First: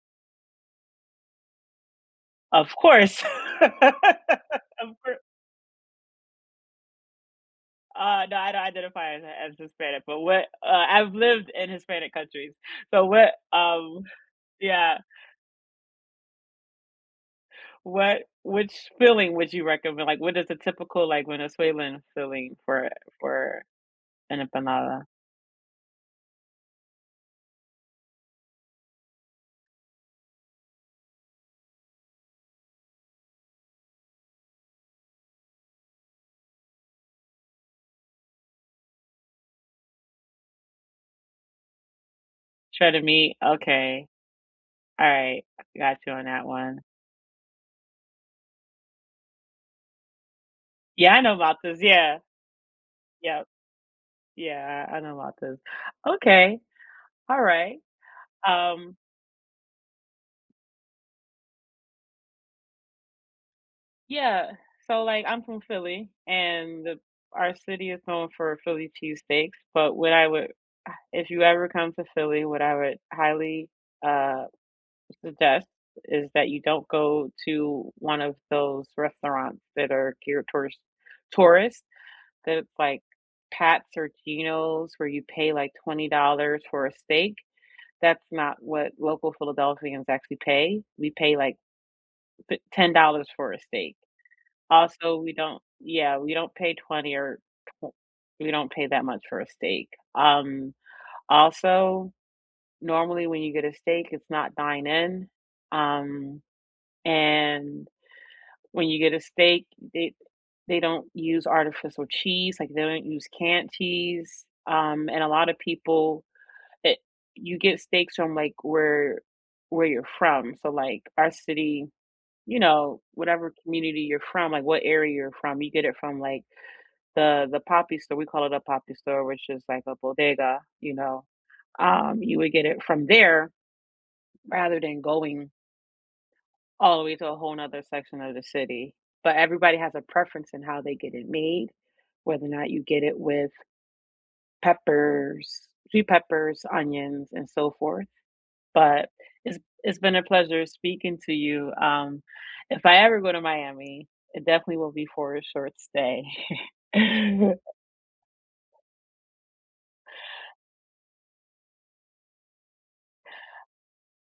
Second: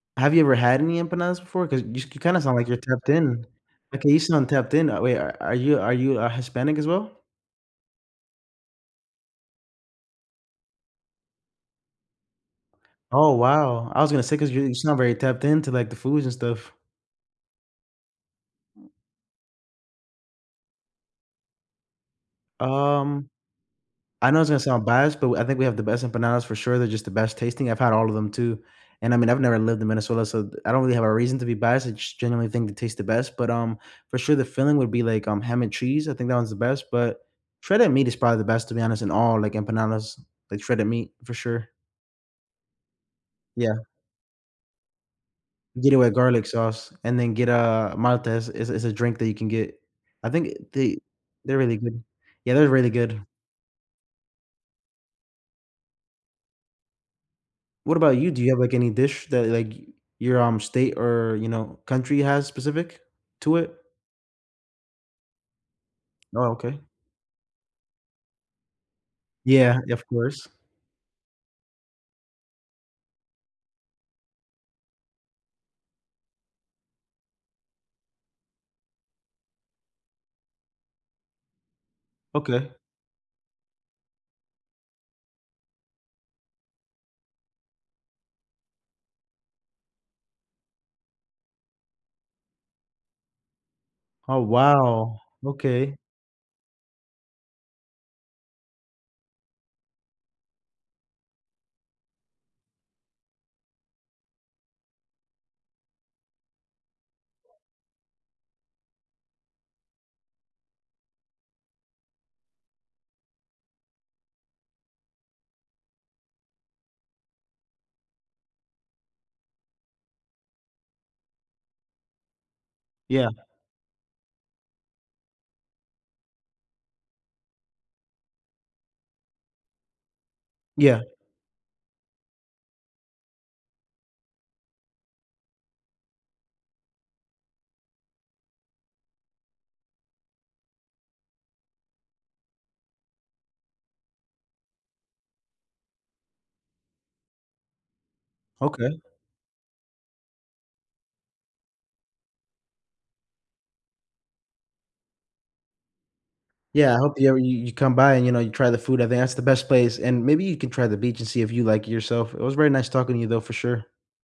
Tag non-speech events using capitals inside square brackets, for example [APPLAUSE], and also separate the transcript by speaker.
Speaker 1: Have you ever had any empanadas before? 'Cause you s you kinda sound like
Speaker 2: Of
Speaker 1: you're tapped
Speaker 2: course.
Speaker 1: in.
Speaker 2: [LAUGHS]
Speaker 1: Like, you sound tapped in
Speaker 2: Of
Speaker 1: that way,
Speaker 2: cour
Speaker 1: a are you are you a Hispanic, as well?
Speaker 2: Uh, no, I don't identify as Hi as Hispanic, but what uh, I've lived in Hispanic countries, so
Speaker 1: Oh,
Speaker 2: what
Speaker 1: wow. I
Speaker 2: um,
Speaker 1: was gonna say, 'cause you're you sound
Speaker 2: yeah.
Speaker 1: very tapped in to, like, the foods and stuff.
Speaker 2: What which filling would you recommend, like, what is a typical, like, Venezuelan filling for
Speaker 1: Um,
Speaker 2: for
Speaker 1: I know
Speaker 2: an
Speaker 1: it's gonna sound
Speaker 2: empanada?
Speaker 1: biased but w I think we have the best empanadas, for sure, they're just the best tasting, I've had all of them, too, and, I mean, I've never lived in Minnesota, so th I don't really have a reason to be biased, I just generally think they taste the best, but, um, for sure, the filling would be like, um, ham and cheese, I think that one's the best, but shredded meat is probably the best, to be honest, in all, like, empanadas, like, shredded meat, for sure.
Speaker 2: Shredded meat?
Speaker 1: Yeah.
Speaker 2: Okay. Alright, I
Speaker 1: Get it
Speaker 2: got you
Speaker 1: with
Speaker 2: on
Speaker 1: garlic
Speaker 2: that one.
Speaker 1: sauce and then get a Maltas, is is a drink that you can get. I think, eh, they
Speaker 2: Yeah, I know
Speaker 1: they're
Speaker 2: Maltas,
Speaker 1: really good.
Speaker 2: yeah.
Speaker 1: Yeah, they're really good.
Speaker 2: Yep. Yeah, I I know Maltas. Okay, alright,
Speaker 1: What about you? Do you have, like, any
Speaker 2: um
Speaker 1: dish that, like, your, um, state, or, you know, country has specific to it?
Speaker 2: Yeah, so, like, I'm from Philly,
Speaker 1: Oh, okay.
Speaker 2: and our city is known for Philly cheesesteaks,
Speaker 1: Yeah. Yeah,
Speaker 2: but
Speaker 1: of
Speaker 2: what I
Speaker 1: course.
Speaker 2: would uh, if you ever come to Philly, what I would highly, uh, suggest is that you don't go to one of those restaurants that are geared towards tourists, that's,
Speaker 1: Okay.
Speaker 2: like, Pat's or Geno's, where you pay, like, $20 for a steak. That's not what local Philadelphians actually pay. We pay, like, t ten dollars for a steak.
Speaker 1: Oh,
Speaker 2: Also,
Speaker 1: wow.
Speaker 2: we don't
Speaker 1: Okay.
Speaker 2: yeah, we don't pay 20, or twe we don't pay that much for a steak. Um, also, normally, when you get a steak, it's not dine in, um, and, when you get a steak, it they don't use artificial cheese, like, they don't use canned cheese, um, and a lotta people it you get steaks from, like, where where you're from, so, like, our city, you know,
Speaker 1: Yeah.
Speaker 2: whatever community you're from, like, what area you're from, you get it from, like, the the papi store, we call it a "papi store," which is like a bodega, you
Speaker 1: Yeah.
Speaker 2: know, um, you would get it from there rather than going all the way to a whole 'nother section of the city. But, everybody has a preference in how they get it made, whether or not you get it with peppers, sweet peppers, onions, and so forth.
Speaker 1: Okay.
Speaker 2: But, it's it's been a pleasure speaking to you. Um, if I ever go to Miami, it definitely will be for a short stay.
Speaker 1: Yeah, I hope you ever you you
Speaker 2: [CHUCKLES]
Speaker 1: come by, and, you know, you try the food. I think that's the best place, and, maybe, you can try the beach, and see if you like it yourself. It was very nice talking to you, though, for sure.